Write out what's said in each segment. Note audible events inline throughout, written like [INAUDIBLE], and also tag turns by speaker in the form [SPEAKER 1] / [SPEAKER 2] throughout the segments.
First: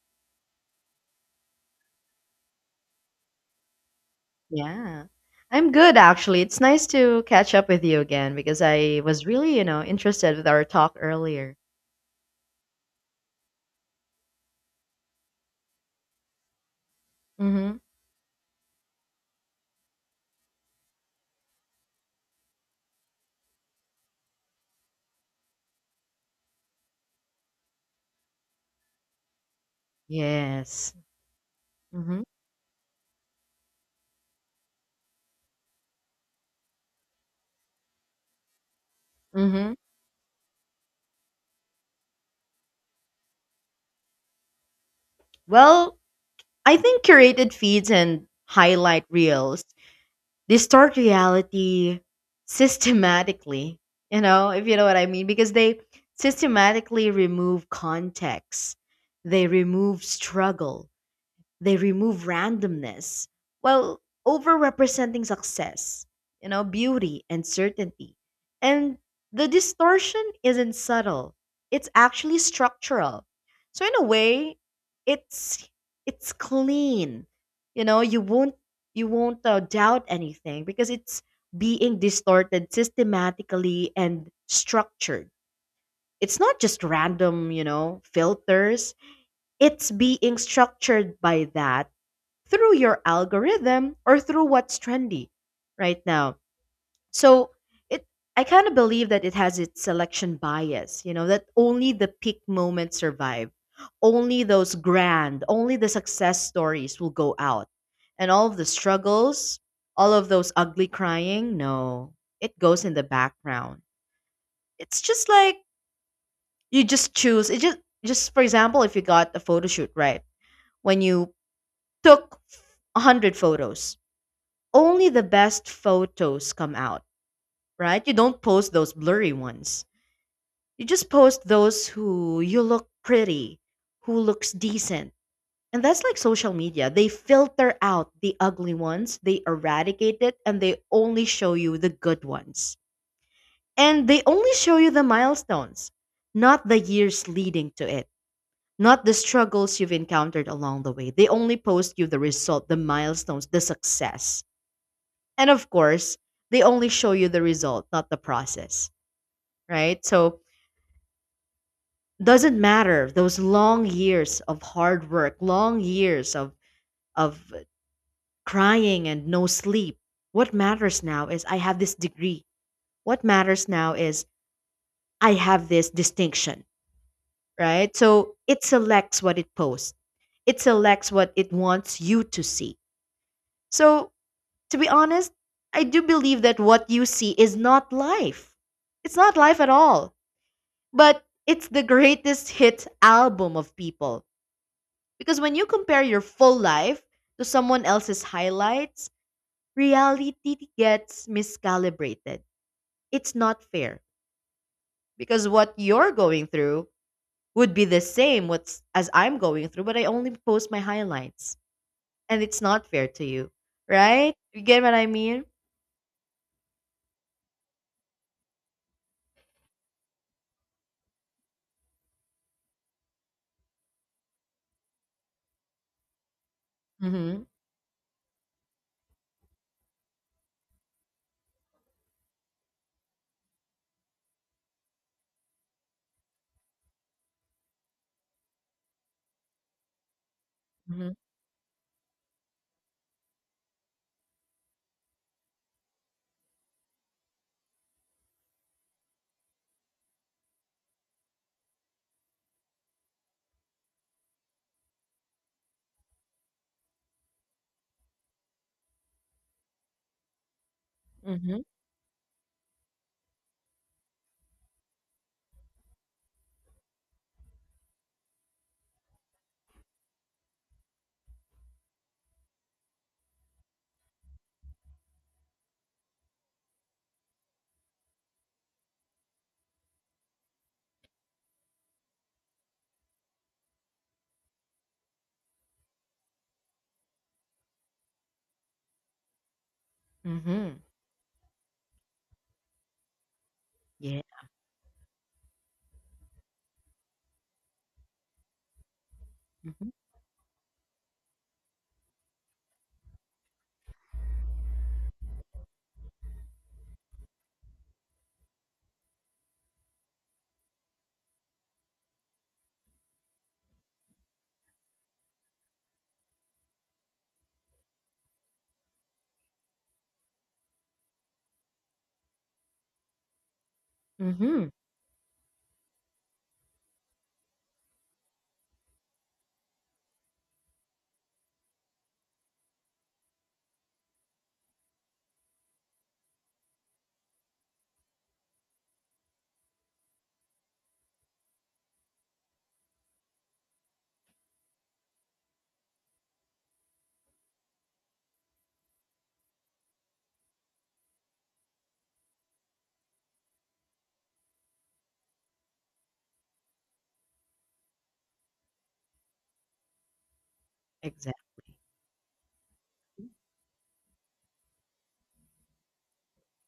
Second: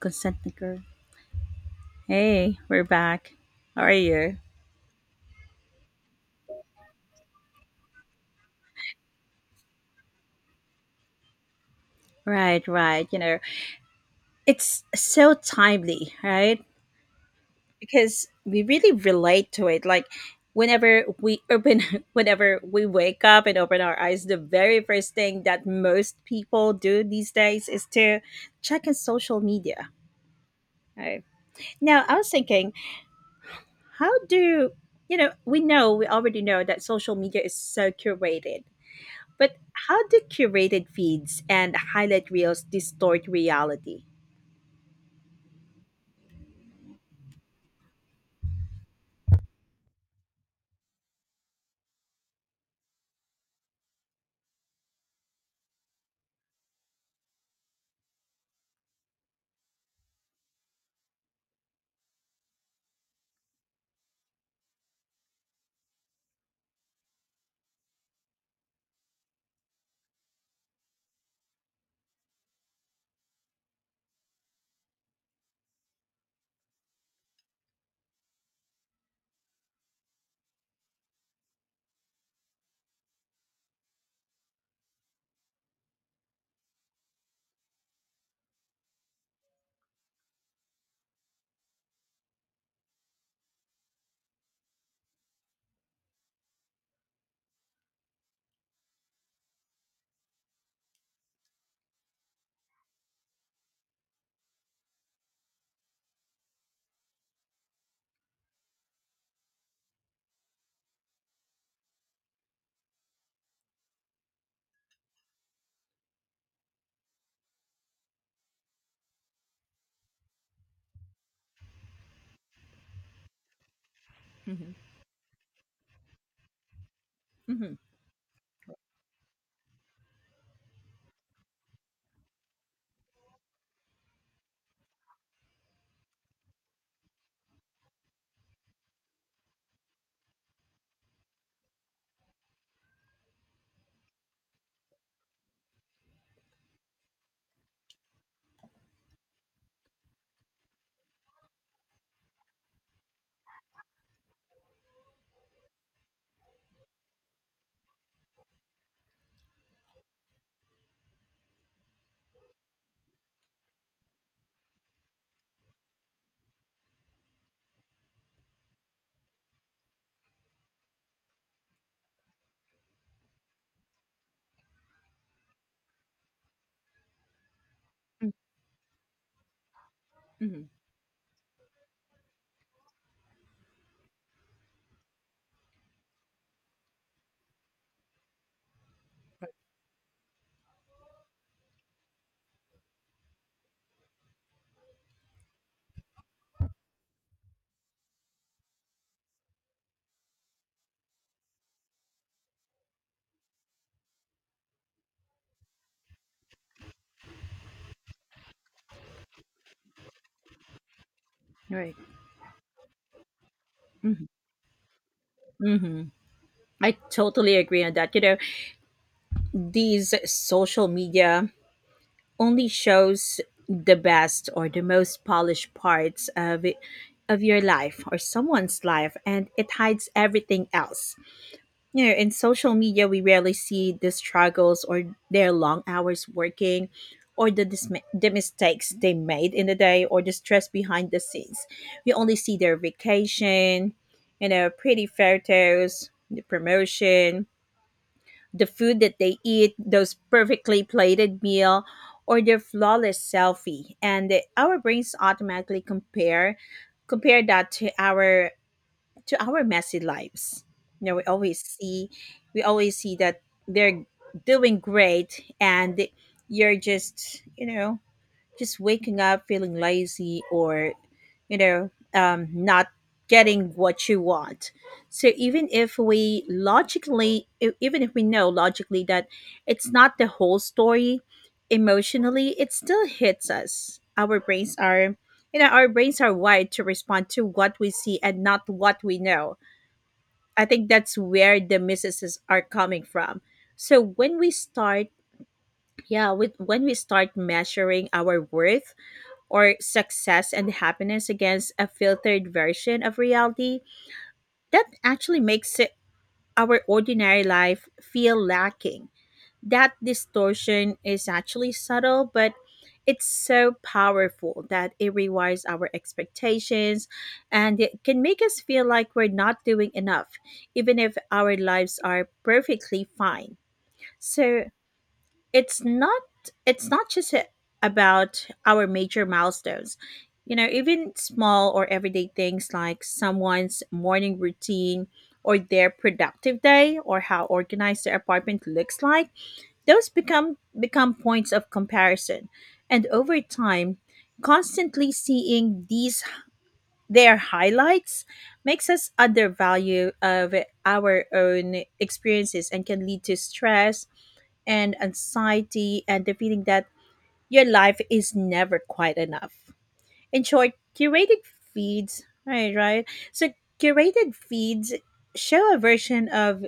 [SPEAKER 1] Consent decree. Hey, we're back. How are you?
[SPEAKER 2] Yeah. I'm good actually. It's nice to catch up with you again because I was really, interested with our talk earlier.
[SPEAKER 1] Right, right. You know, it's so timely, right?
[SPEAKER 2] Mm-hmm.
[SPEAKER 1] Because we really relate to it. Like whenever we open, [LAUGHS] whenever we wake up and open our eyes, the very first thing that most people do these days is to check in social media.
[SPEAKER 2] Yes.
[SPEAKER 1] Right. Now, I
[SPEAKER 2] Mm-hmm.
[SPEAKER 1] was thinking, how do you know? We know, we already know that social media is so curated. But
[SPEAKER 2] Mm-hmm.
[SPEAKER 1] how do curated feeds and highlight reels distort reality?
[SPEAKER 2] Well, I think curated feeds and highlight reels distort reality systematically. You know, if you know what I mean, because they systematically remove context, they remove struggle, they remove randomness while overrepresenting success, you know, beauty and certainty. And the distortion isn't subtle. It's actually structural. So in a way, it's it's clean. You know, you won't doubt anything because it's being distorted systematically and structured. It's not just random, you know, filters. It's being structured by that through your algorithm or through what's trendy right now. So it I kind of believe that it has its selection bias, you know, that only the peak moments survive. Only those grand, only the success stories will go out. And all of the struggles, all of those ugly crying, no. It goes in the background. It's just like you just choose. It Just for example, if you got a photo shoot, right? When you took 100 photos,
[SPEAKER 1] Hmm.
[SPEAKER 2] only the best photos come out,
[SPEAKER 1] Hmm.
[SPEAKER 2] right? You don't post those blurry ones. You just post those who you look pretty, who looks decent. And that's like social media. They filter out the ugly ones, they eradicate it, and they only show you the good ones. And they only show you the milestones, not the years leading to it, not the struggles you've encountered along the way. They only post you the result, the milestones, the success. And of course, they only show you the result, not the process, right? So doesn't matter those long years of hard work, long years of crying and no sleep. What matters now is I have this degree. What matters now is I have this distinction, right? So it selects what it posts. It
[SPEAKER 1] Hmm.
[SPEAKER 2] selects what it wants you to see. So to be honest, I do believe that what you see is not life. It's not life at all, but it's the greatest hits album of people. Because when you compare your full life to someone else's highlights, reality gets miscalibrated. It's not fair because what you're going through would be the same what's as I'm going through, but I only post my highlights,
[SPEAKER 1] Right.
[SPEAKER 2] and it's not fair to you, right? You get what I mean?
[SPEAKER 1] Hmm. I totally agree on that. You know, these social media only shows the best or the most polished parts of it, of
[SPEAKER 2] Mm-hmm.
[SPEAKER 1] your life or someone's life, and it hides everything else. You know, in social media, we rarely see the struggles or their long hours working or the mistakes they made in the day or the stress behind
[SPEAKER 2] Mm-hmm.
[SPEAKER 1] the scenes. We only see their vacation, you know, pretty photos, the promotion, the food that they eat, those perfectly plated meal, or their flawless selfie. And our brains automatically compare that to our messy lives. You know, we always
[SPEAKER 2] Mm-hmm.
[SPEAKER 1] see that they're doing great and you're just, just waking up feeling lazy or not getting what you want, so even if we even if we know logically that it's not the whole story, emotionally it still hits us. Our brains are wired to respond to what we see and not what we know. I
[SPEAKER 2] Mm-hmm.
[SPEAKER 1] think that's where the misses are coming from. So
[SPEAKER 2] Yeah.
[SPEAKER 1] when we start, yeah, with when we start measuring our worth or
[SPEAKER 2] Mm-hmm.
[SPEAKER 1] success and happiness against a filtered version of reality, that actually makes it our ordinary life feel lacking. That distortion is actually subtle, but it's so powerful that it rewires our expectations, and it can make us feel like we're not doing enough, even if our lives are perfectly fine. So,
[SPEAKER 2] Mm-hmm.
[SPEAKER 1] it's not it's not just about our major milestones. You know, even small or everyday things like someone's morning routine or their productive day or how organized their apartment looks like, those become points of comparison. And over time, constantly seeing these their highlights makes us undervalue of our own experiences and can lead to stress and anxiety and the feeling that your life is never quite enough. In short, curated
[SPEAKER 2] Exactly.
[SPEAKER 1] feeds, right, right. So curated feeds show a version of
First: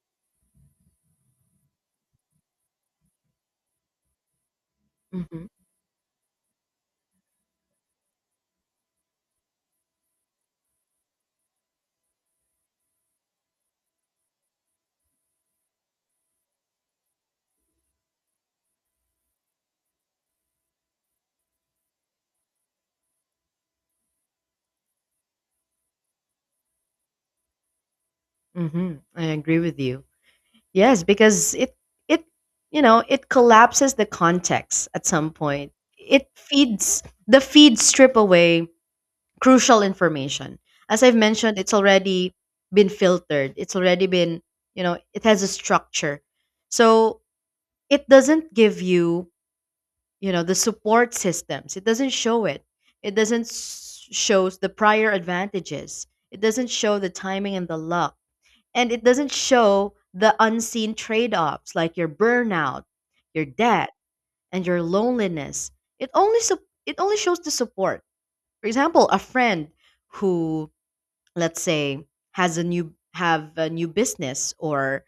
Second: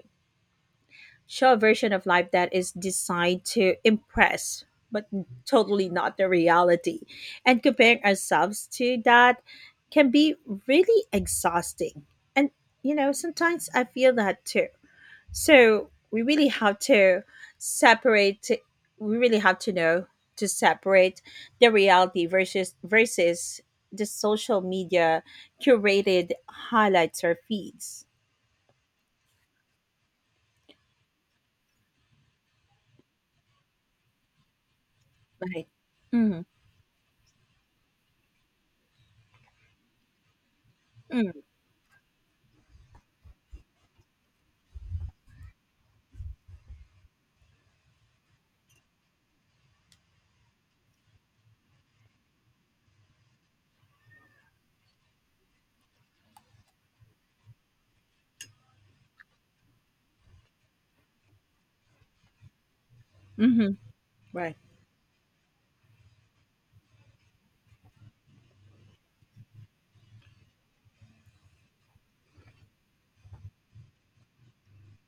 [SPEAKER 1] show a version of life that is designed to impress, but
[SPEAKER 2] Mm-hmm.
[SPEAKER 1] totally not the reality. And comparing ourselves to that can be really exhausting. And you know, sometimes I feel that too, so we really have to separate. We really have to know to separate the reality versus the social media curated highlights or feeds.
[SPEAKER 2] Mm-hmm. I agree with you. Yes, because it you know it collapses the context at some
[SPEAKER 1] Right.
[SPEAKER 2] point. It
[SPEAKER 1] Mm-hmm.
[SPEAKER 2] feeds, the feeds strip away crucial information. As I've mentioned, it's already been filtered. It's already been, you know, it has a structure, so it doesn't give you, you know, the support systems. It doesn't show it. It doesn't s- shows the prior advantages. It doesn't show the timing and the luck, and it doesn't show the unseen trade offs like your burnout, your
[SPEAKER 1] Mm-hmm.
[SPEAKER 2] debt,
[SPEAKER 1] Right.
[SPEAKER 2] and your loneliness. It only shows the support. For example, a friend who, let's say, has a new have a new business or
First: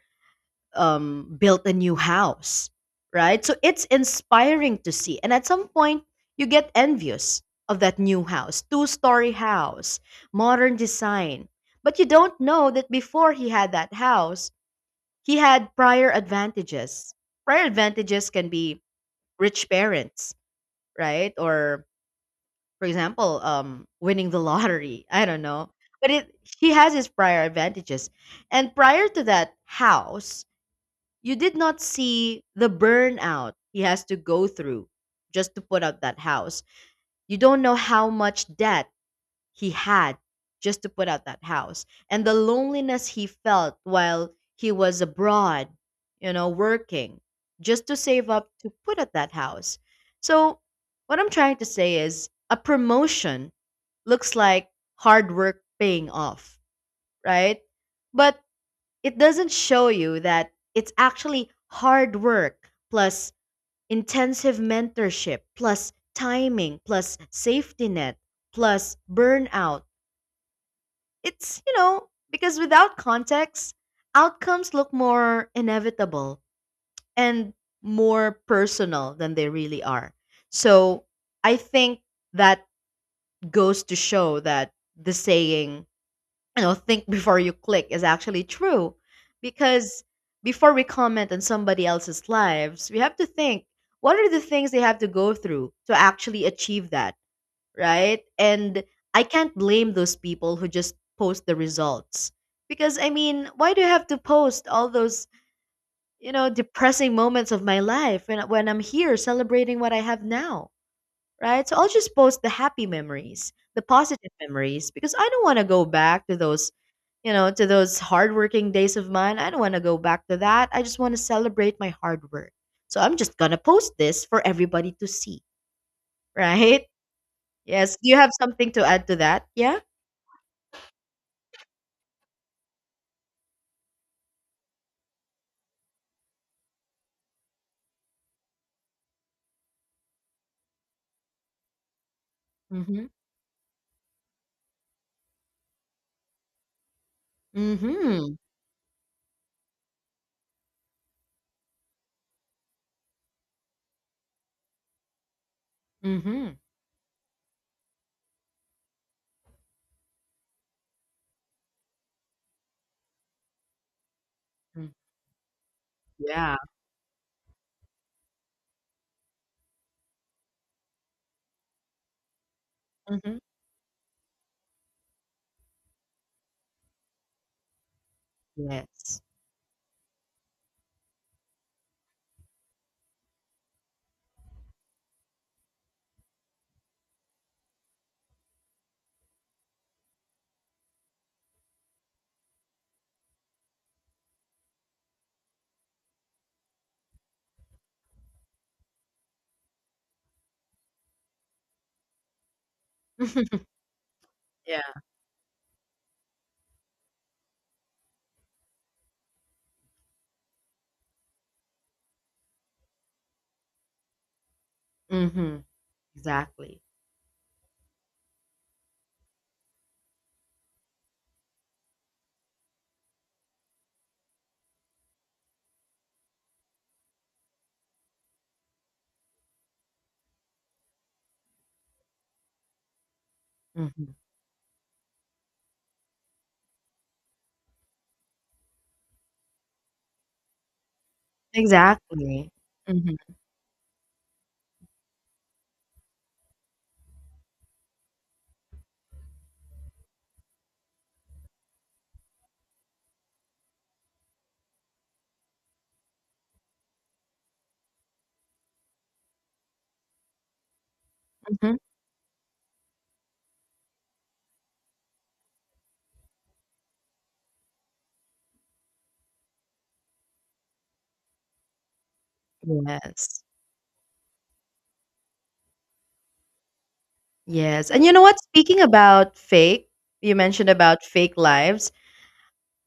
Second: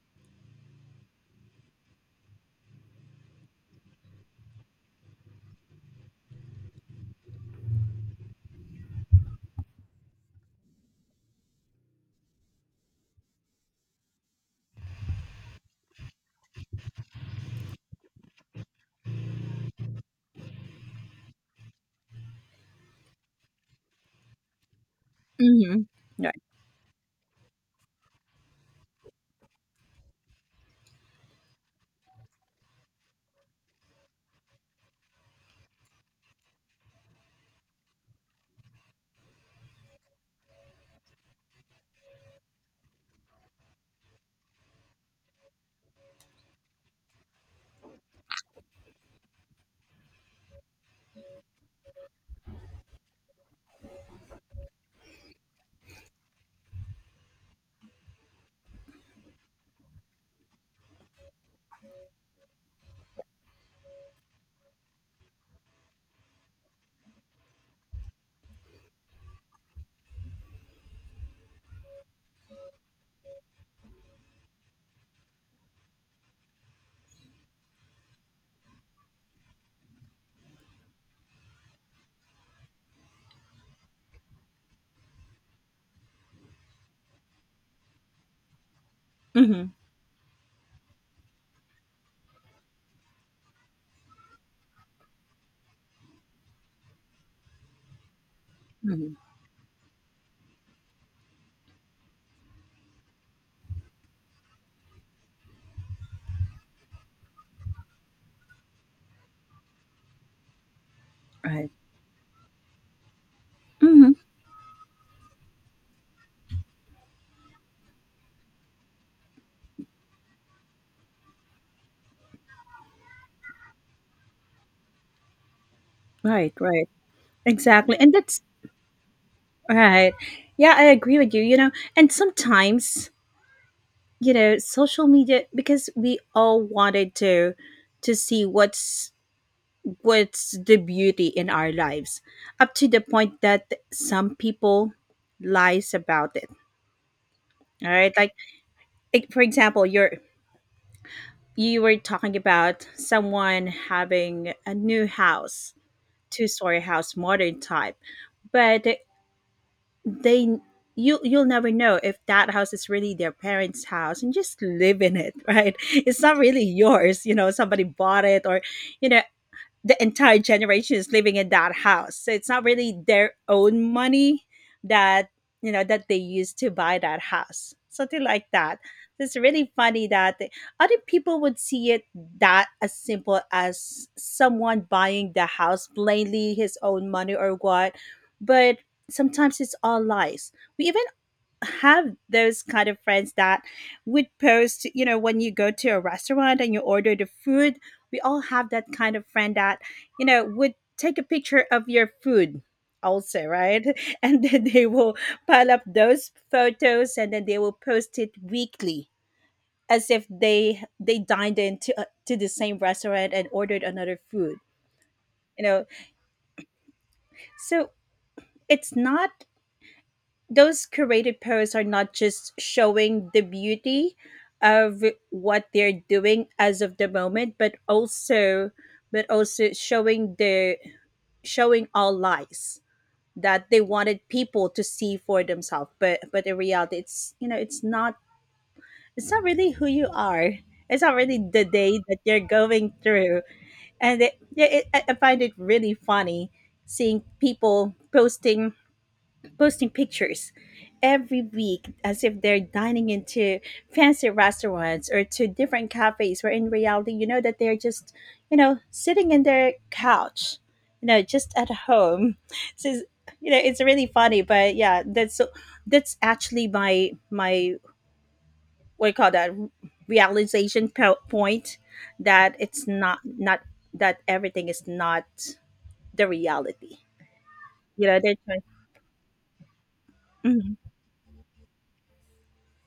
[SPEAKER 2] built a new house, right? So it's inspiring to see, and at some point you get envious of that new house, two-story house, modern design. But you don't know that before he had that house, he had prior advantages. Prior advantages can be rich parents, right? Or for example, winning the [LAUGHS] lottery. I don't know.
[SPEAKER 1] Mm-hmm.
[SPEAKER 2] But it
[SPEAKER 1] Right.
[SPEAKER 2] He has his prior advantages. And prior to that house, you did not see the burnout he has to go through just to put up that house. You don't know how much debt he had just to put out that house and the loneliness he felt while he was abroad, you know, working just to save up to put out that house. So what I'm trying to say is a promotion looks like hard work paying off, right? But it doesn't show you that it's actually hard work plus intensive mentorship plus timing plus safety net plus burnout. It's, you know, because without context, outcomes look more inevitable and more personal than they really are. So I think that goes to show that the saying, you know, think before you click is actually true,
[SPEAKER 1] Mm-hmm.
[SPEAKER 2] because before we comment on somebody else's lives, we have to think, what are the things they have to go through to actually achieve that? Right? And I
[SPEAKER 1] Hmm.
[SPEAKER 2] can't blame those people who just post the results. Because I mean, why do you have to post all those, you know, depressing moments of my life when I'm here celebrating what I have now, right?
[SPEAKER 1] Right.
[SPEAKER 2] So I'll just post the happy memories, the
[SPEAKER 1] Mm-hmm.
[SPEAKER 2] positive memories because I don't want to go back to those, you know, to those hardworking days of mine. I don't want to go back to that. I just want to celebrate my hard work. So I'm just going to post this for everybody to see, [LAUGHS]
[SPEAKER 1] Right,
[SPEAKER 2] right?
[SPEAKER 1] right. Exactly.
[SPEAKER 2] Yes. Do
[SPEAKER 1] And
[SPEAKER 2] you have
[SPEAKER 1] that's
[SPEAKER 2] something to add to that? Yeah.
[SPEAKER 1] right. Yeah, I agree with you. You know, and sometimes, you know, social media, because we all wanted to see what's the beauty in our lives, up to the
[SPEAKER 2] Mhm.
[SPEAKER 1] point that some people lies about it. All right, like
[SPEAKER 2] Mhm.
[SPEAKER 1] like, for example, you were talking about someone having a new house, two
[SPEAKER 2] Mhm.
[SPEAKER 1] story house, modern type, but they you you'll never know if that house is really their parents house and just
[SPEAKER 2] Mm.
[SPEAKER 1] live in it. [LAUGHS] Right, it's not
[SPEAKER 2] Yeah.
[SPEAKER 1] really yours. You know, somebody bought it, or, you know, the entire generation is living in that house. So it's not really their
[SPEAKER 2] Mhm.
[SPEAKER 1] own money that you know that they use to buy that house. Something like that.
[SPEAKER 2] Yes.
[SPEAKER 1] It's really funny that other people would see it that as simple as someone buying the house plainly his own money or what, but sometimes it's all lies. We even have those kind of friends that would post, you know, when you go to a restaurant and you order the food, we all have that kind of friend that, you know, would take a picture of your food also,
[SPEAKER 2] [LAUGHS]
[SPEAKER 1] right? [LAUGHS] And then
[SPEAKER 2] Yeah.
[SPEAKER 1] they will pile up those photos and then they will post it weekly as if they dined into to the same restaurant and ordered another food. You
[SPEAKER 2] Mhm.
[SPEAKER 1] know,
[SPEAKER 2] Exactly.
[SPEAKER 1] so it's not, those curated posts are not just showing the beauty of what they're doing as of the moment, but also showing the, showing all lies that they
[SPEAKER 2] Mhm.
[SPEAKER 1] wanted people to see for themselves, but in reality it's, you know, it's not, it's not really who you are, it's not really the day that you're
[SPEAKER 2] Exactly.
[SPEAKER 1] going
[SPEAKER 2] Mhm.
[SPEAKER 1] through. And, it, yeah, it I find it really funny seeing people posting, pictures every week as if they're dining into fancy restaurants or to different cafes where in reality you know that they're just, you know, sitting in their couch, you know, just at
[SPEAKER 2] Mhm.
[SPEAKER 1] home. [LAUGHS] So it's, you know, it's really funny, but yeah, that's actually my what do you call that, realization point, that it's
[SPEAKER 2] Yes.
[SPEAKER 1] not that everything is not the reality.
[SPEAKER 2] Yes. And
[SPEAKER 1] You
[SPEAKER 2] you
[SPEAKER 1] know,
[SPEAKER 2] know
[SPEAKER 1] they're
[SPEAKER 2] what?
[SPEAKER 1] trying.
[SPEAKER 2] Speaking about fake, you mentioned
[SPEAKER 1] Mhm.
[SPEAKER 2] about fake lives.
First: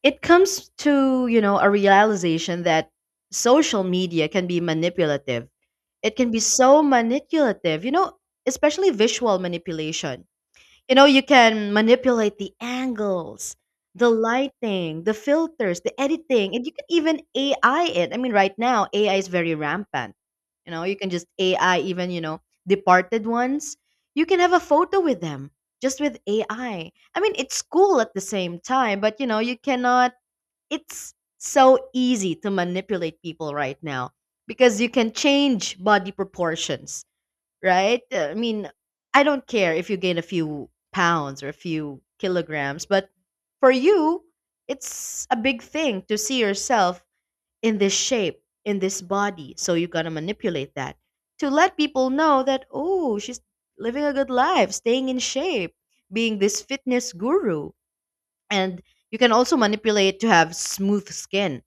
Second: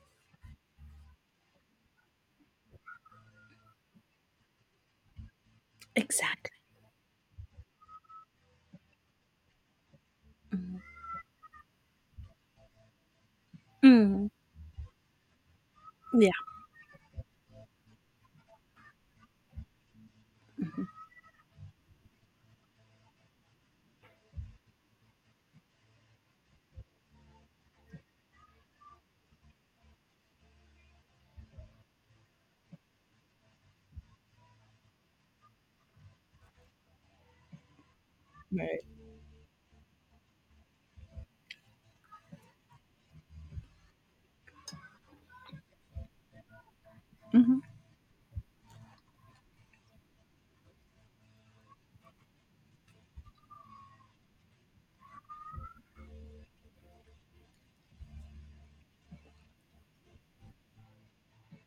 [SPEAKER 2] It comes to, you know, a realization that social media can be manipulative. It can be
[SPEAKER 1] Exactly.
[SPEAKER 2] so manipulative, you know, especially visual manipulation.
[SPEAKER 1] Mhm.
[SPEAKER 2] You know, you can manipulate the angles, the
[SPEAKER 1] Mhm.
[SPEAKER 2] lighting, the filters, the
[SPEAKER 1] Yeah.
[SPEAKER 2] editing, and you can even AI it. I mean, right now, AI is very rampant. You
[SPEAKER 1] Mhm.
[SPEAKER 2] know, you can just AI even, you know, departed ones. You can have a photo with them just with AI. I mean, it's cool at the same time, but you know, you cannot, it's so easy to manipulate people right now because you can change body proportions, right? I mean,
[SPEAKER 1] Right.
[SPEAKER 2] I don't care if you gain a few pounds or a few kilograms, but for you, it's a big thing to see yourself
[SPEAKER 1] Hmm.
[SPEAKER 2] in this shape, in this body. So you got to manipulate that to let people know that, oh, she's living a good life, staying in shape, being this fitness guru. And you can also manipulate to have smooth skin,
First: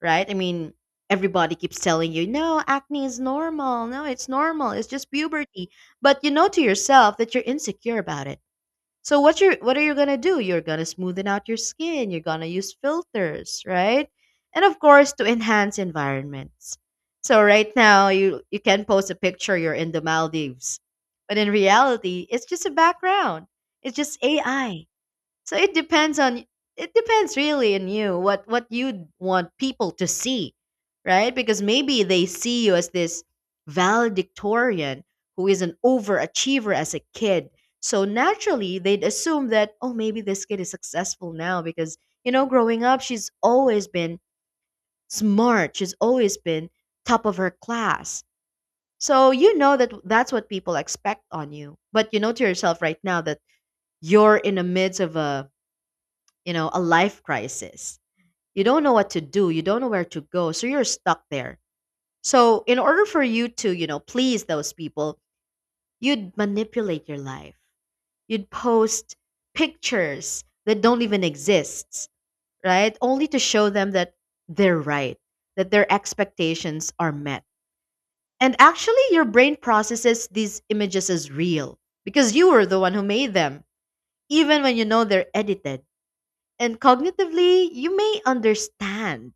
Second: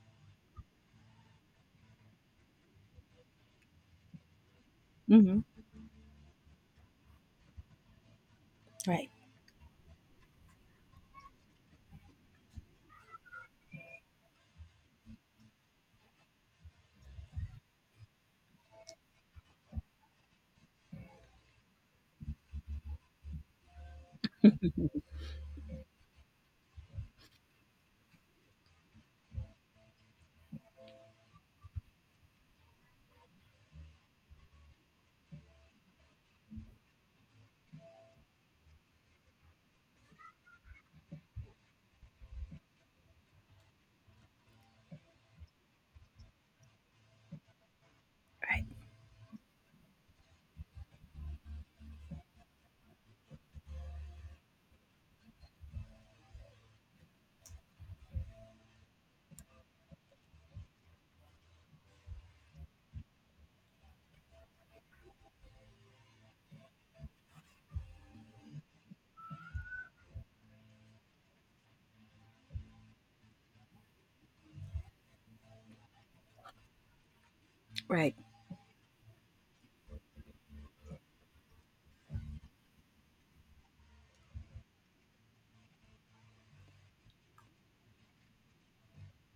[SPEAKER 2] right? I mean, everybody keeps telling you, no, acne is normal. No, it's normal. It's just
[SPEAKER 1] Hmm.
[SPEAKER 2] puberty. But you know to yourself that you're insecure about it.
[SPEAKER 1] Right.
[SPEAKER 2] So what are you gonna do? You're gonna smoothen out your skin. You're gonna use filters, right? And of course, to enhance environments. So right now, you can post a picture you're in the Maldives, but in reality, it's just a background. It's just AI.
[SPEAKER 1] Mhm.
[SPEAKER 2] So it depends really on you what you want people to see, right? Because maybe they see you as this valedictorian who is an overachiever as a kid. So naturally, they'd assume that oh maybe this kid is successful now because, you know, growing up she's always been smart, she's always been top of her class.
[SPEAKER 1] Right.
[SPEAKER 2] So you know that that's what people expect on you. But you know to yourself right now that you're in the midst of a, you know, a life crisis. You don't know what to do, you don't know where to go, so you're stuck there. So, in order for you to, you know, please those people, you'd manipulate your life. You'd post pictures that don't even exist, right? Only to show them that they're right, that their expectations are met.
[SPEAKER 1] Right.
[SPEAKER 2] And actually, your brain processes these images as real because you were the one who made them, even when you know they're edited. And cognitively, you may understand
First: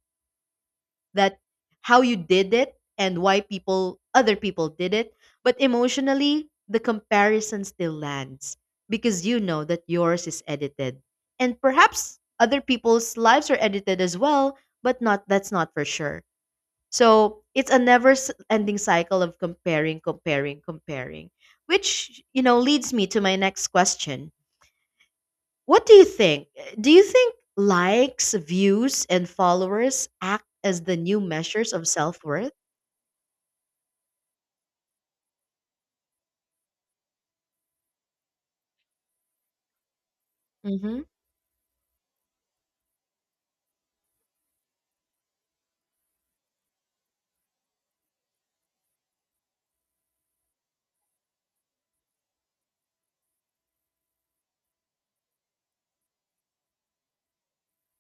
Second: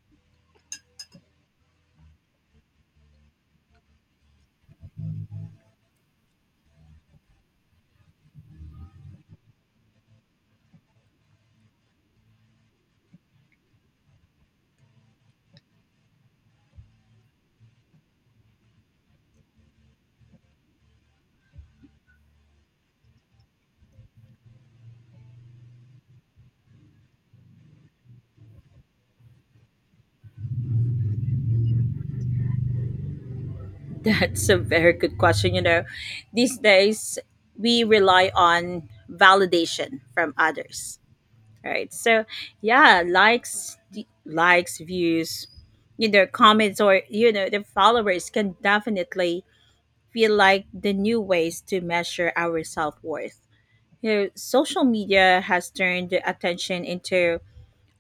[SPEAKER 2] that how you did it and why people other people did it, but emotionally the comparison still lands because you know that yours is edited and perhaps other people's lives are edited as well, but not that's not for sure. So it's a never s- ending cycle of comparing, comparing, comparing, which, you know, leads me to my next question. What do you think? Do you think likes, views, and followers act as the new measures of self worth?
[SPEAKER 1] That's a very good question. You know, these days we rely on validation from others.
[SPEAKER 2] Mm-hmm.
[SPEAKER 1] Right. So yeah, likes, views, you know, comments, or you know, the followers can definitely feel like the new ways to measure our self worth. You know, social media has turned attention into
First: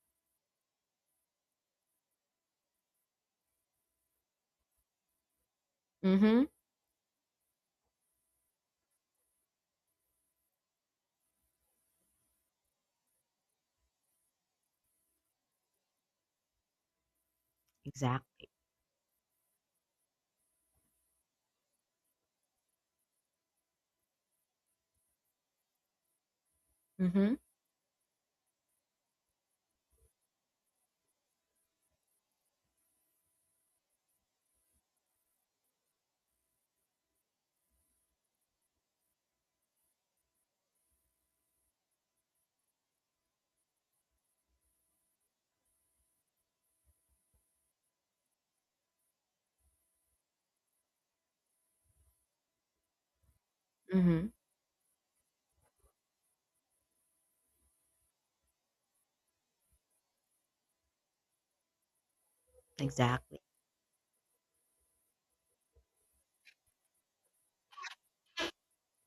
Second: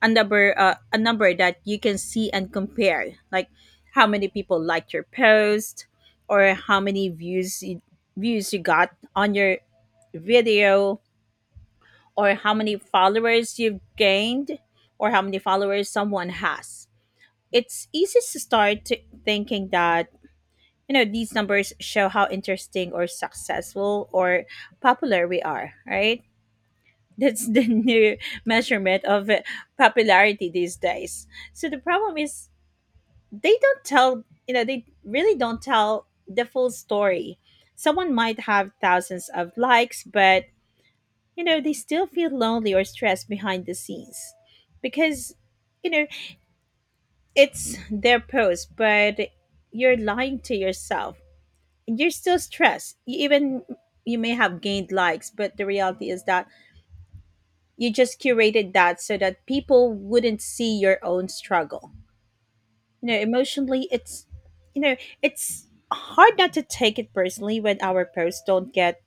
[SPEAKER 1] a number that you can see and compare, like how many people liked your post,
[SPEAKER 2] Mm-hmm.
[SPEAKER 1] or how many views you got on your video, or how many followers you've gained, or how many followers someone has. It's easy to
[SPEAKER 2] Exactly.
[SPEAKER 1] start to thinking that, you know, these numbers show how interesting or successful or popular we are, right?
[SPEAKER 2] Mm-hmm.
[SPEAKER 1] That's the [LAUGHS] new measurement of popularity these days. So the problem is they really don't tell the full story. Someone might have thousands of likes, but, you know, they still feel lonely or stressed behind the scenes because, you know, it's their post, but you're lying to yourself. You're still stressed. You
[SPEAKER 2] Mm-hmm.
[SPEAKER 1] may have gained likes, but the reality is that you just curated that so that people wouldn't see your own struggle. You know,
[SPEAKER 2] Exactly.
[SPEAKER 1] emotionally it's, you know, it's hard not to take it personally when our posts don't get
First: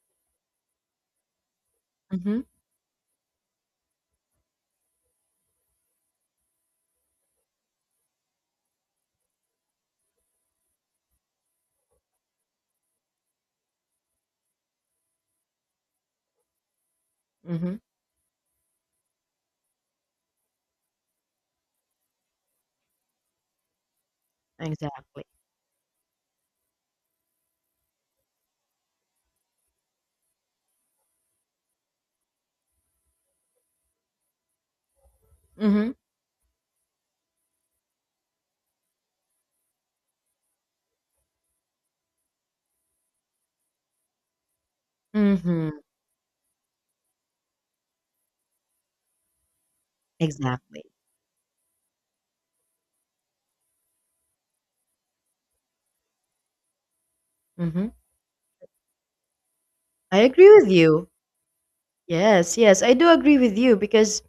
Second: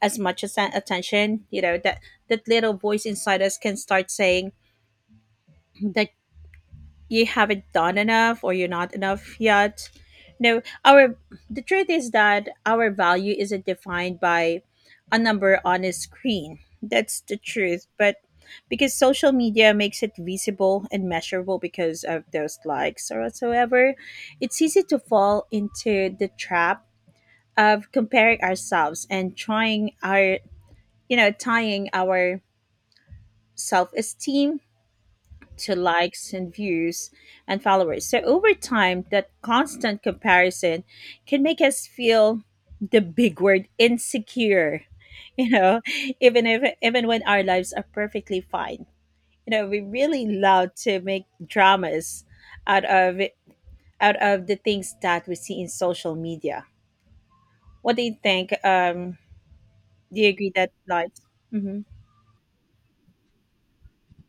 [SPEAKER 1] as much as attention. You know that
[SPEAKER 2] Mm-hmm.
[SPEAKER 1] that little voice inside us can start saying that you haven't done enough or you're not enough yet. No, our the truth is that our value isn't defined by a number on a screen. That's the
[SPEAKER 2] Mm-hmm.
[SPEAKER 1] truth, but because social media makes it visible and measurable because of those likes or whatsoever, it's easy to
[SPEAKER 2] Exactly.
[SPEAKER 1] fall into the trap of comparing ourselves and trying our you know tying our self-esteem to
[SPEAKER 2] Mm-hmm.
[SPEAKER 1] likes and views and followers. So over time, that constant comparison can make us feel the big word insecure, [LAUGHS] you
[SPEAKER 2] Mm-hmm.
[SPEAKER 1] know, even if even when our lives are perfectly fine. You know, we really love
[SPEAKER 2] Exactly.
[SPEAKER 1] to make dramas out of out of the things that we see in social media.
[SPEAKER 2] Mm-hmm.
[SPEAKER 1] What do you think?
[SPEAKER 2] I
[SPEAKER 1] Do you
[SPEAKER 2] agree
[SPEAKER 1] agree
[SPEAKER 2] with
[SPEAKER 1] that,
[SPEAKER 2] you.
[SPEAKER 1] like, mm-hmm.
[SPEAKER 2] Yes, yes, I do agree with you because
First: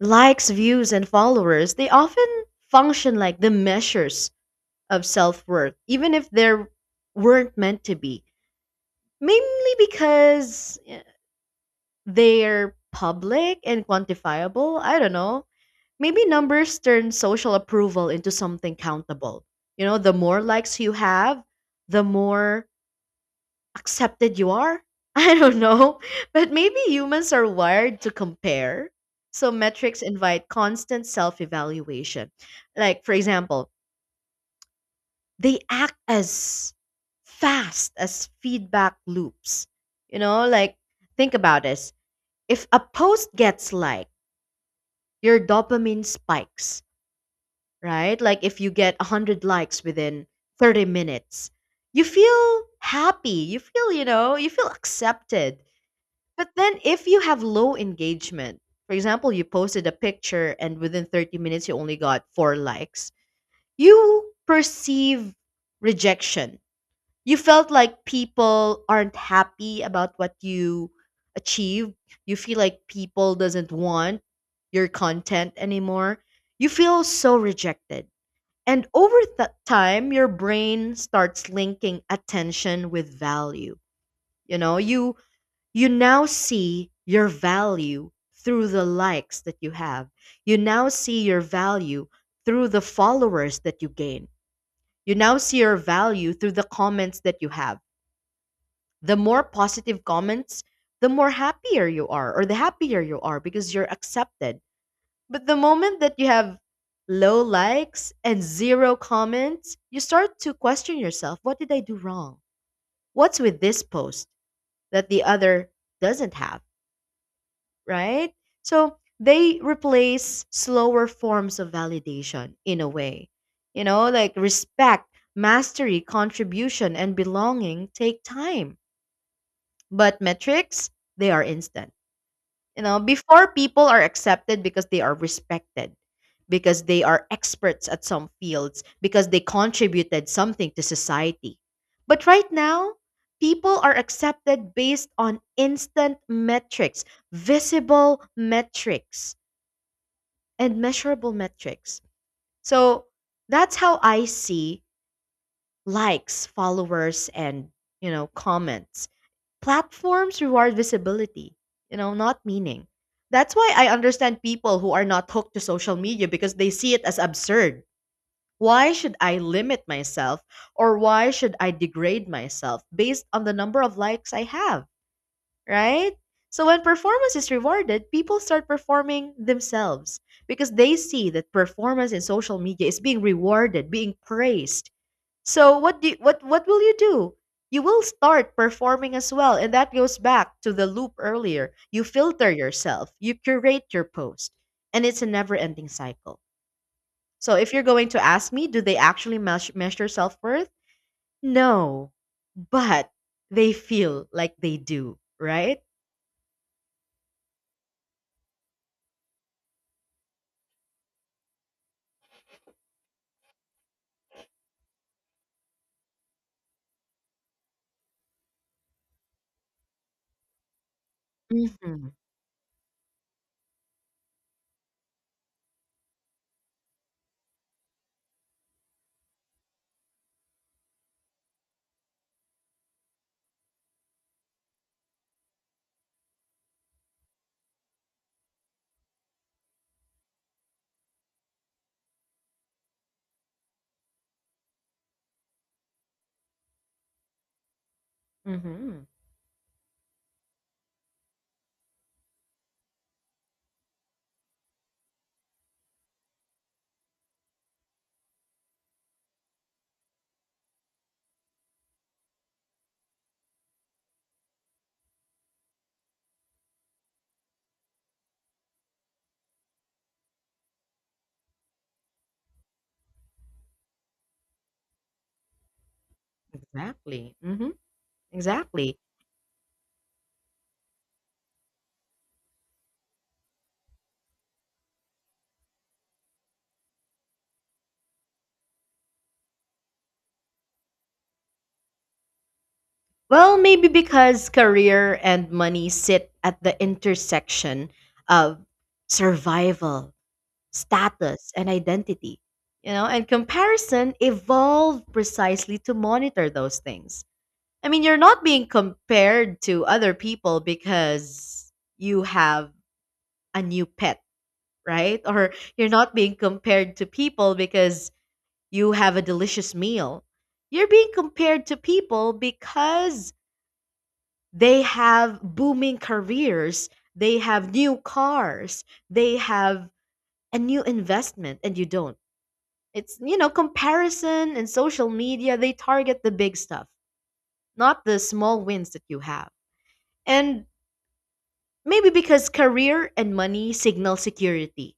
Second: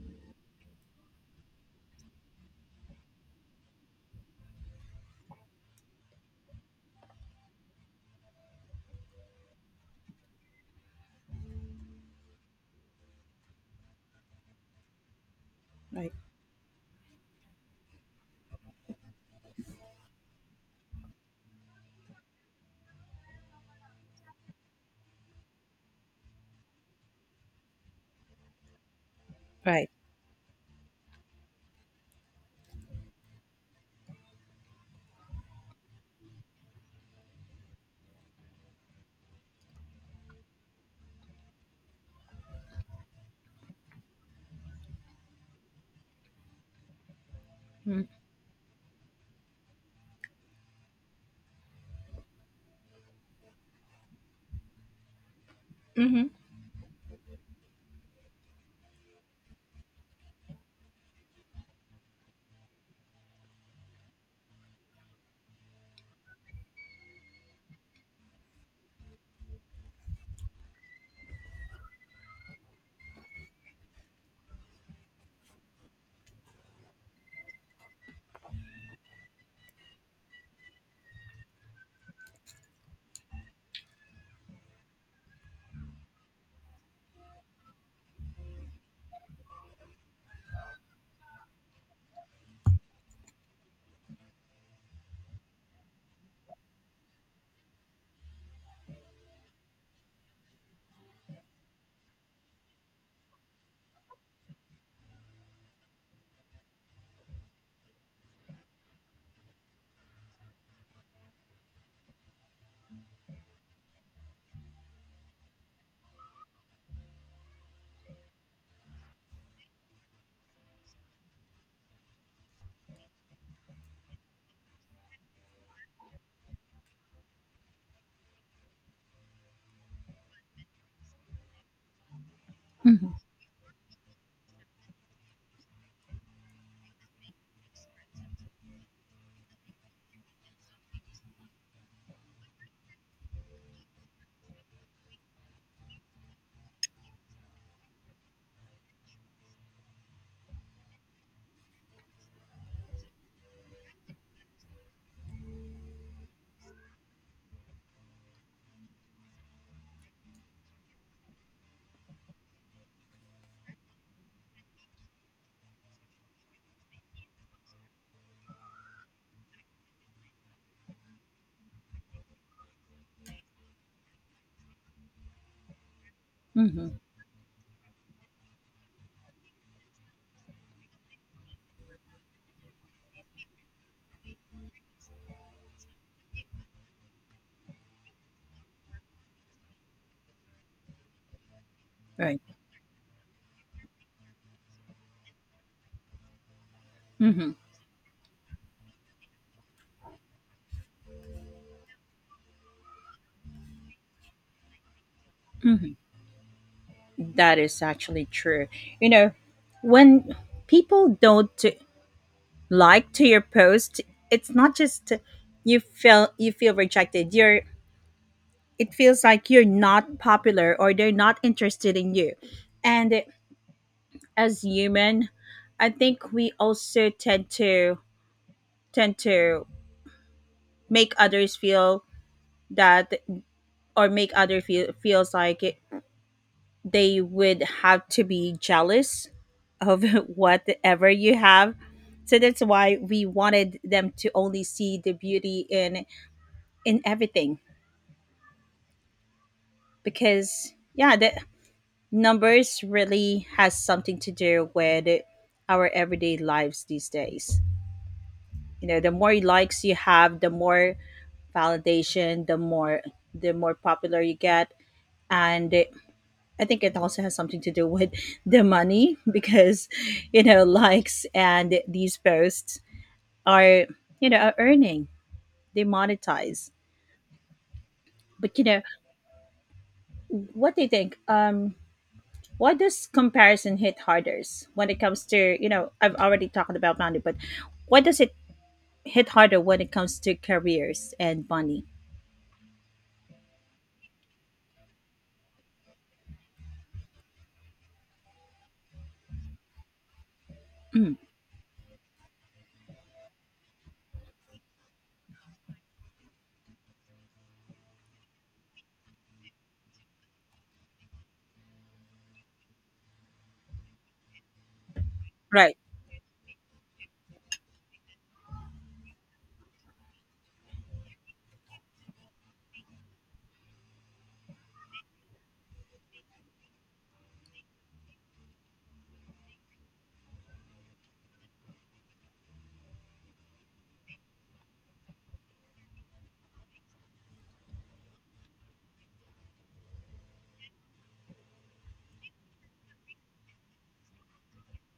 [SPEAKER 2] likes, views, and followers, they often function like the measures of self worth, even if they weren't meant to be. Mainly because they're public and quantifiable. I don't know.
[SPEAKER 1] Right.
[SPEAKER 2] Maybe numbers turn social approval into something countable. You know, the more likes you have, the more accepted you are. [LAUGHS] I don't know. But maybe humans are wired to compare. So
[SPEAKER 1] Right.
[SPEAKER 2] metrics invite constant self evaluation. Like, for example, they act as fast as feedback loops. You know, like, think about it. If a post gets like your dopamine spikes,
[SPEAKER 1] Mm-hmm.
[SPEAKER 2] right? Like if you get 100 likes within 30 minutes, you feel happy, you feel, you know, you feel accepted. But then if you have low engagement, for example, you posted a picture and within 30 minutes you only got 4 likes, you perceive rejection. You felt like people aren't happy about what you achieved. You feel like people doesn't want your content anymore. You feel so rejected. And over that time your brain starts linking attention with value. You know, you now see your value through the likes that you have. You now see your value through the followers that you gain. You now see your value through the comments that you have. The more positive comments, the more happier you are, or the happier you are because you're accepted. But the moment that you have low likes and zero comments, you start to question yourself, what did I do wrong? What's with this post that the other doesn't have, right? So they replace slower forms of validation in a way. You know, like respect, mastery, contribution, and belonging take time. But metrics, they are instant. You know,
[SPEAKER 1] Mm-hmm.
[SPEAKER 2] before, people are accepted because they are respected, because they are experts at some fields, because they contributed something to society. But right now, people are accepted based on instant metrics, visible metrics, and measurable metrics. So that's how I see likes, followers, and comments. Platforms reward visibility, not meaning. That's why I understand people who are not hooked to social media because they see it as absurd. Why should I limit myself or why should I degrade myself based on the number of likes I have, right? So when
[SPEAKER 1] Mm-hmm.
[SPEAKER 2] performance is rewarded, people start performing themselves because they see that performance in social media is being rewarded, being praised. So what will you do? You will start performing as well, and that goes back to the loop earlier. You
[SPEAKER 1] Right.
[SPEAKER 2] filter yourself, you curate your post, and it's a never-ending cycle.
[SPEAKER 1] Mm-hmm.
[SPEAKER 2] So if you're going to ask me, do they actually measure self-worth? No, but they feel like they do, right?
[SPEAKER 1] That is actually true. You know, when people don't like to your post, it's not just, you feel rejected. You're, it feels like you're not popular or they're not interested
[SPEAKER 2] Mm-hmm.
[SPEAKER 1] in you. And as human, I think we also tend to make others feel that, or make other feels like it, they would have to be jealous of [LAUGHS] whatever you have. So that's why we wanted them to only see the beauty in everything,
[SPEAKER 2] Mm-hmm.
[SPEAKER 1] because yeah, the numbers really has something to do with our everyday lives these days. You know, the more likes you have, the more validation, the more, popular you get, and I think it also has something to do with the money [LAUGHS] because, you know, likes and these posts are, earning. They monetize.
[SPEAKER 2] Exactly. Mm-hmm.
[SPEAKER 1] But, you know,
[SPEAKER 2] Exactly.
[SPEAKER 1] what do you think? Why does comparison hit harder when it comes to, you know, I've already talked about money, but why does it hit harder when it comes to careers and money?
[SPEAKER 2] Well, maybe because career and money sit at the intersection of survival,
[SPEAKER 1] Mm,
[SPEAKER 2] status, and identity. You know, and comparison evolved precisely to monitor those things. I mean, you're not being compared to other people because you have a new pet, right? Or
[SPEAKER 1] right.
[SPEAKER 2] you're not being compared to people because you have a delicious meal. You're being compared to people because they have booming careers, they have new cars, they have a new investment, and you don't. It's, you know, comparison and social media, they target the big stuff, not the small wins that you have. And maybe because career and money signal security.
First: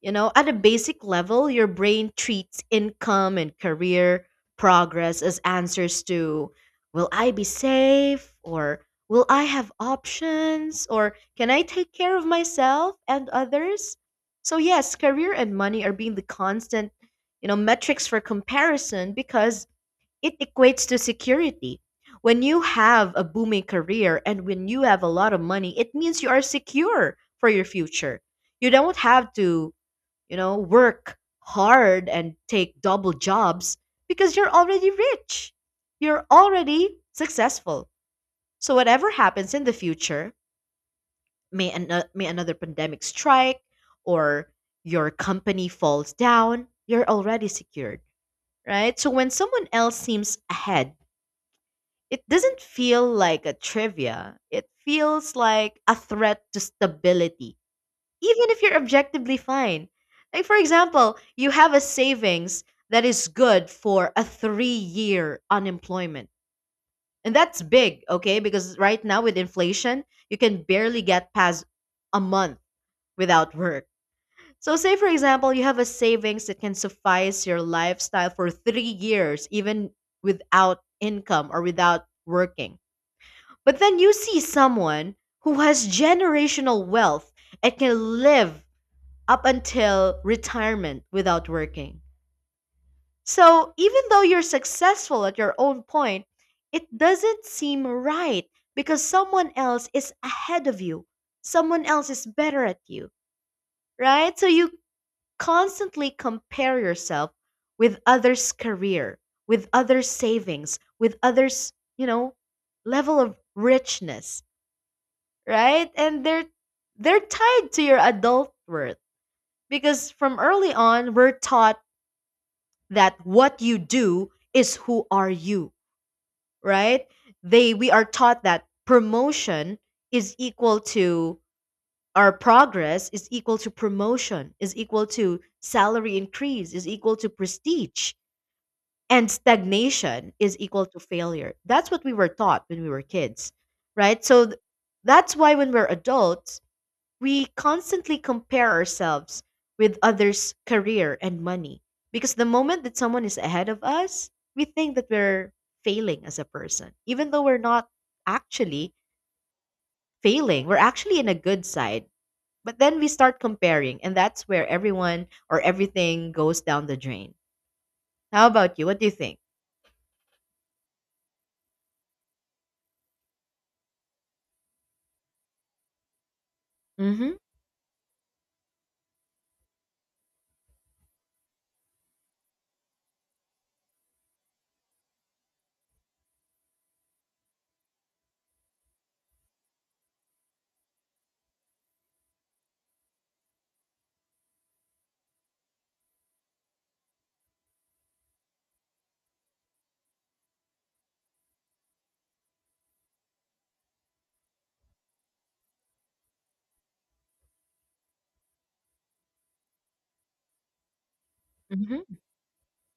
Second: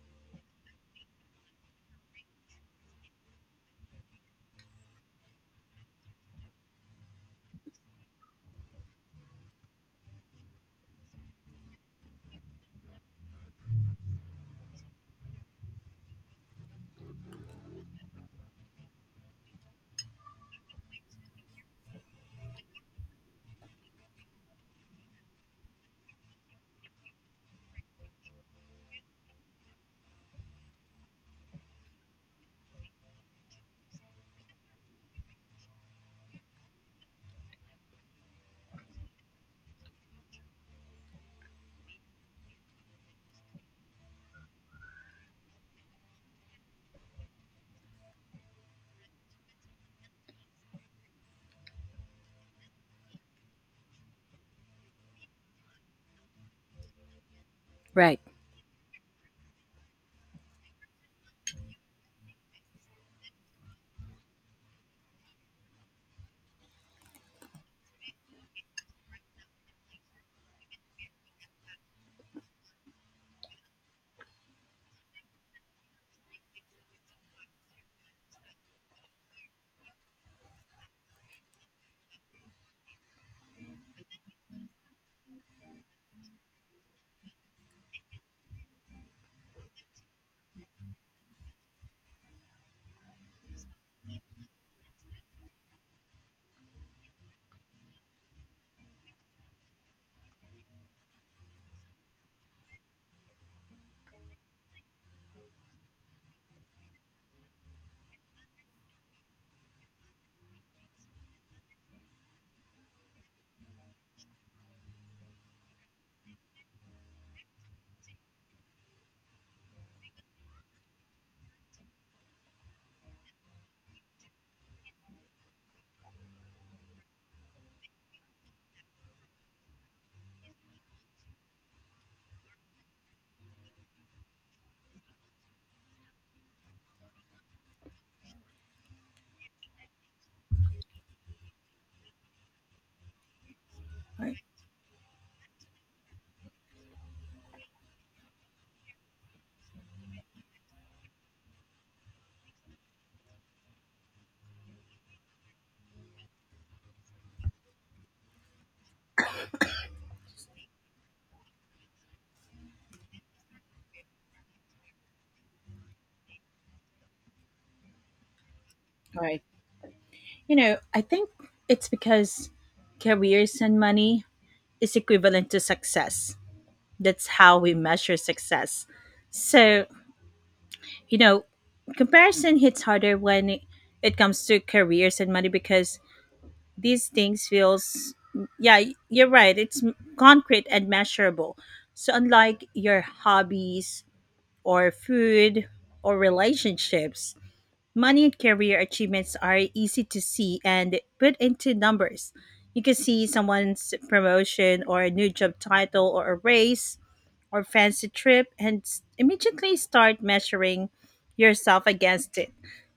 [SPEAKER 2] You know, at a basic level, your brain treats income and career progress as answers to, will I be safe, or will I have options, or can I take care of myself and others? So yes, career and money are being the constant, you know, metrics for comparison because it equates to security. When you have a booming career and when you have a lot of money, it means you are secure for your future. You don't have to, you know, work hard and take double jobs because you're already rich. You're already successful. So whatever happens in the future, may another pandemic strike or your company falls down, you're already secured, right? So when someone else seems ahead, it doesn't feel like a trivia. It feels like a threat to stability.
[SPEAKER 1] Right.
[SPEAKER 2] Even if you're objectively fine. Like, for example, you have a savings that is good for a 3 year unemployment. And that's big, okay? Because right now with inflation, you can barely get past a month without work. So, say for example, you have a savings that can suffice your lifestyle for 3 years, even without income or without working. But then you see someone who has generational wealth and can live up until retirement without working. So even though you're successful at your own point, it doesn't seem right because someone else is ahead of you. Someone else is better at you, right? So you constantly compare yourself with others' career, with others' savings, with others, you know, level of richness, right? And they're tied to your adult worth because from early on we're taught that what you do is who are you, right? They We are taught that promotion is equal to our progress is equal to promotion, is equal to salary increase, is equal to prestige, and stagnation is equal to failure. That's what we were taught when we were kids, right?
[SPEAKER 1] Right.
[SPEAKER 2] So that's why when we're adults, we constantly compare ourselves with others' career and money because the moment that someone is ahead of us, we think that we're failing as a person, even though we're not actually failing. We're actually in a good side. But then we start comparing, and that's where everyone or everything goes down the drain. How about you? What do you think?
[SPEAKER 1] Right. You know, I think it's because careers and money is equivalent to success. That's
[SPEAKER 2] Mm-hmm.
[SPEAKER 1] how we measure success. So, you know, comparison hits harder when it comes to careers and money because these things feels, yeah, you're right. It's concrete and measurable. So unlike your hobbies or food or relationships, money and career achievements are easy to see and put into numbers. You can see someone's promotion or a new job title or a raise or fancy trip and immediately start measuring yourself
[SPEAKER 2] Mm-hmm.
[SPEAKER 1] against it.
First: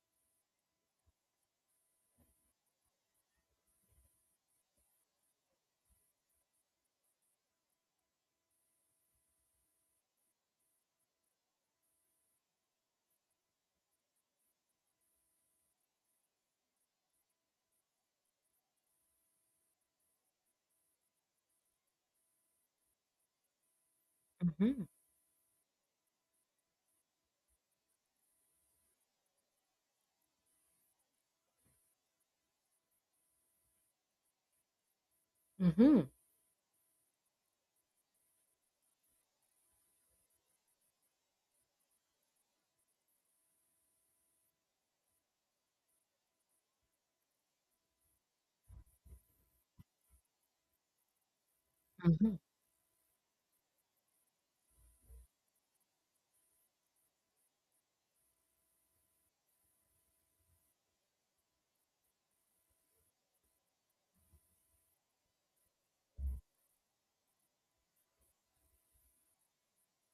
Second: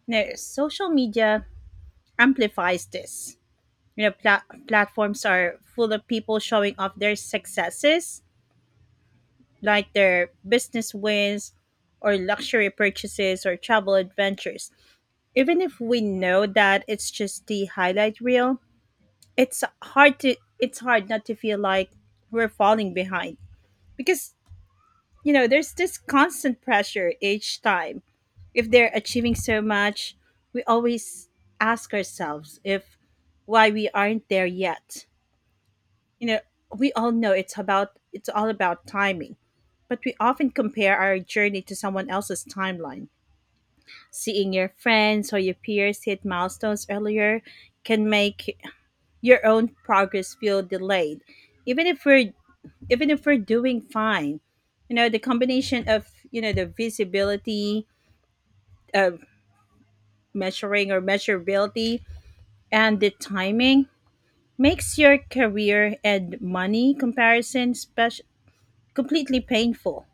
[SPEAKER 1] Now, social media amplifies this. You know, platforms are full of people showing off their successes, like their business wins or luxury purchases or travel adventures. Even if we know that it's just the highlight reel, it's hard not to feel like we're falling behind, because
[SPEAKER 2] Mm-hmm.
[SPEAKER 1] you know there's this constant pressure each time. If they're achieving so much, we always ask ourselves if why we aren't there yet.
[SPEAKER 2] Mm-hmm.
[SPEAKER 1] You know, we all know it's all about timing, but we often compare our journey to someone else's timeline. Seeing your friends or your peers hit milestones earlier can make your own progress feel delayed, even if we're
[SPEAKER 2] Mm-hmm.
[SPEAKER 1] doing fine. You know, the combination of, you know, the visibility of measuring or measurability and the timing makes your career and money comparison special, completely painful.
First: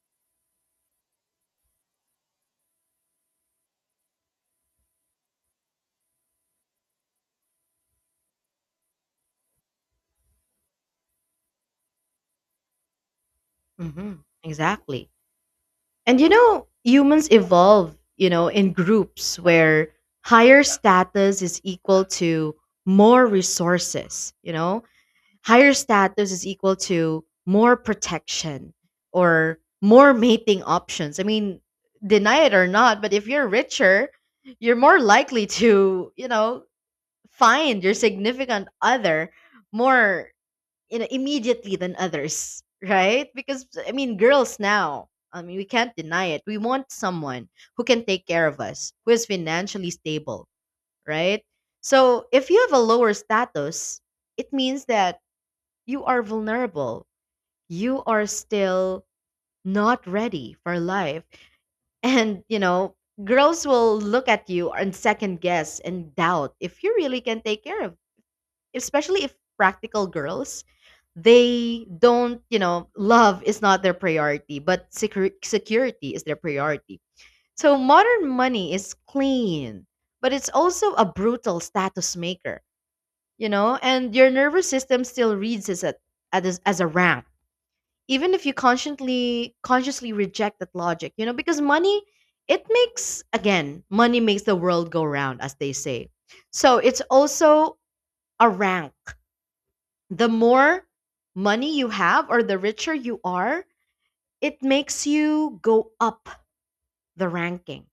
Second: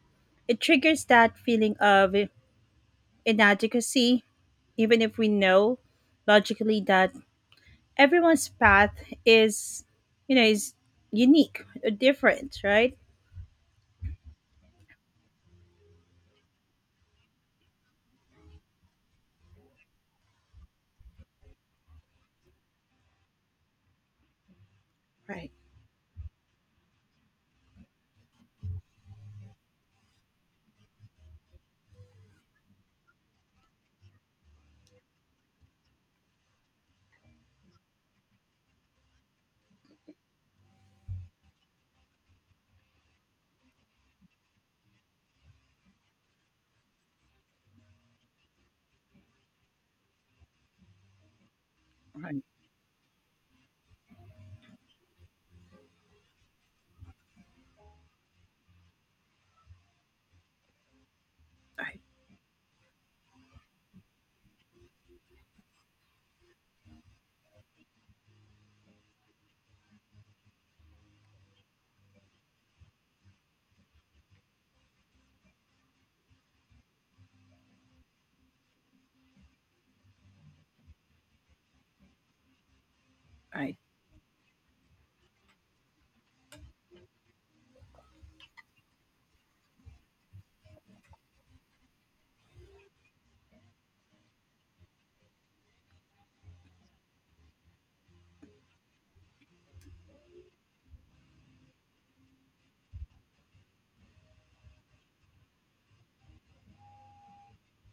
[SPEAKER 1] It triggers that feeling of inadequacy even if we know logically that everyone's path is you know is unique or different, right?
[SPEAKER 2] Mm-hmm. Exactly. And you know, humans evolve, you know, in groups where higher status is equal to more resources, you know,
[SPEAKER 1] Right.
[SPEAKER 2] higher status is equal to more protection or more mating options. I mean, deny it or not, but if you're richer, you're more likely to, you know, find your significant other more you know immediately than others, right? Because I mean, girls now, I mean, we can't deny it, we want someone who can take care of us, who is financially stable, right? So if you have a lower status, it means that you are vulnerable, you are still not ready for life. And you know, girls will look at you and second guess and doubt if you really can take care of, especially if practical girls, they don't, you know, love is not their priority, but security is their priority. So modern money is clean, but it's also a brutal status maker. You know,
[SPEAKER 1] Right.
[SPEAKER 2] and your nervous system still reads as a, as as a rank, even if you consciously reject that logic. You know, because money, it makes, again, money makes the world go round, as they say. So it's also a rank. The more money you have, or the richer you are, it makes you go up the ranking,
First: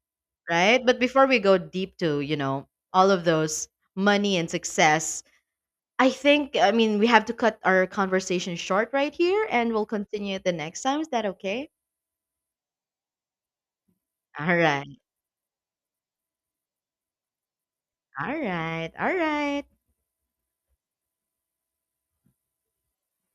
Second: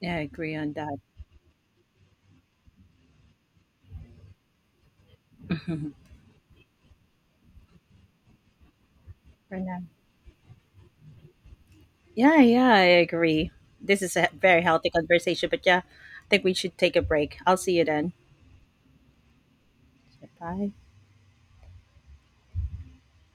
[SPEAKER 1] Yeah, I agree on
[SPEAKER 2] right?
[SPEAKER 1] that.
[SPEAKER 2] But before we go deep to, you know, all of those money and success,
[SPEAKER 1] [LAUGHS]
[SPEAKER 2] I think, I mean, we have to cut our conversation short right here and
[SPEAKER 1] Right.
[SPEAKER 2] we'll continue it the next time. Is that okay?
[SPEAKER 1] Yeah, yeah, I agree. This is a
[SPEAKER 2] All
[SPEAKER 1] very
[SPEAKER 2] right.
[SPEAKER 1] healthy conversation, but yeah, I think we should take a break. I'll see you then.
[SPEAKER 2] All right. All right.
[SPEAKER 1] Bye.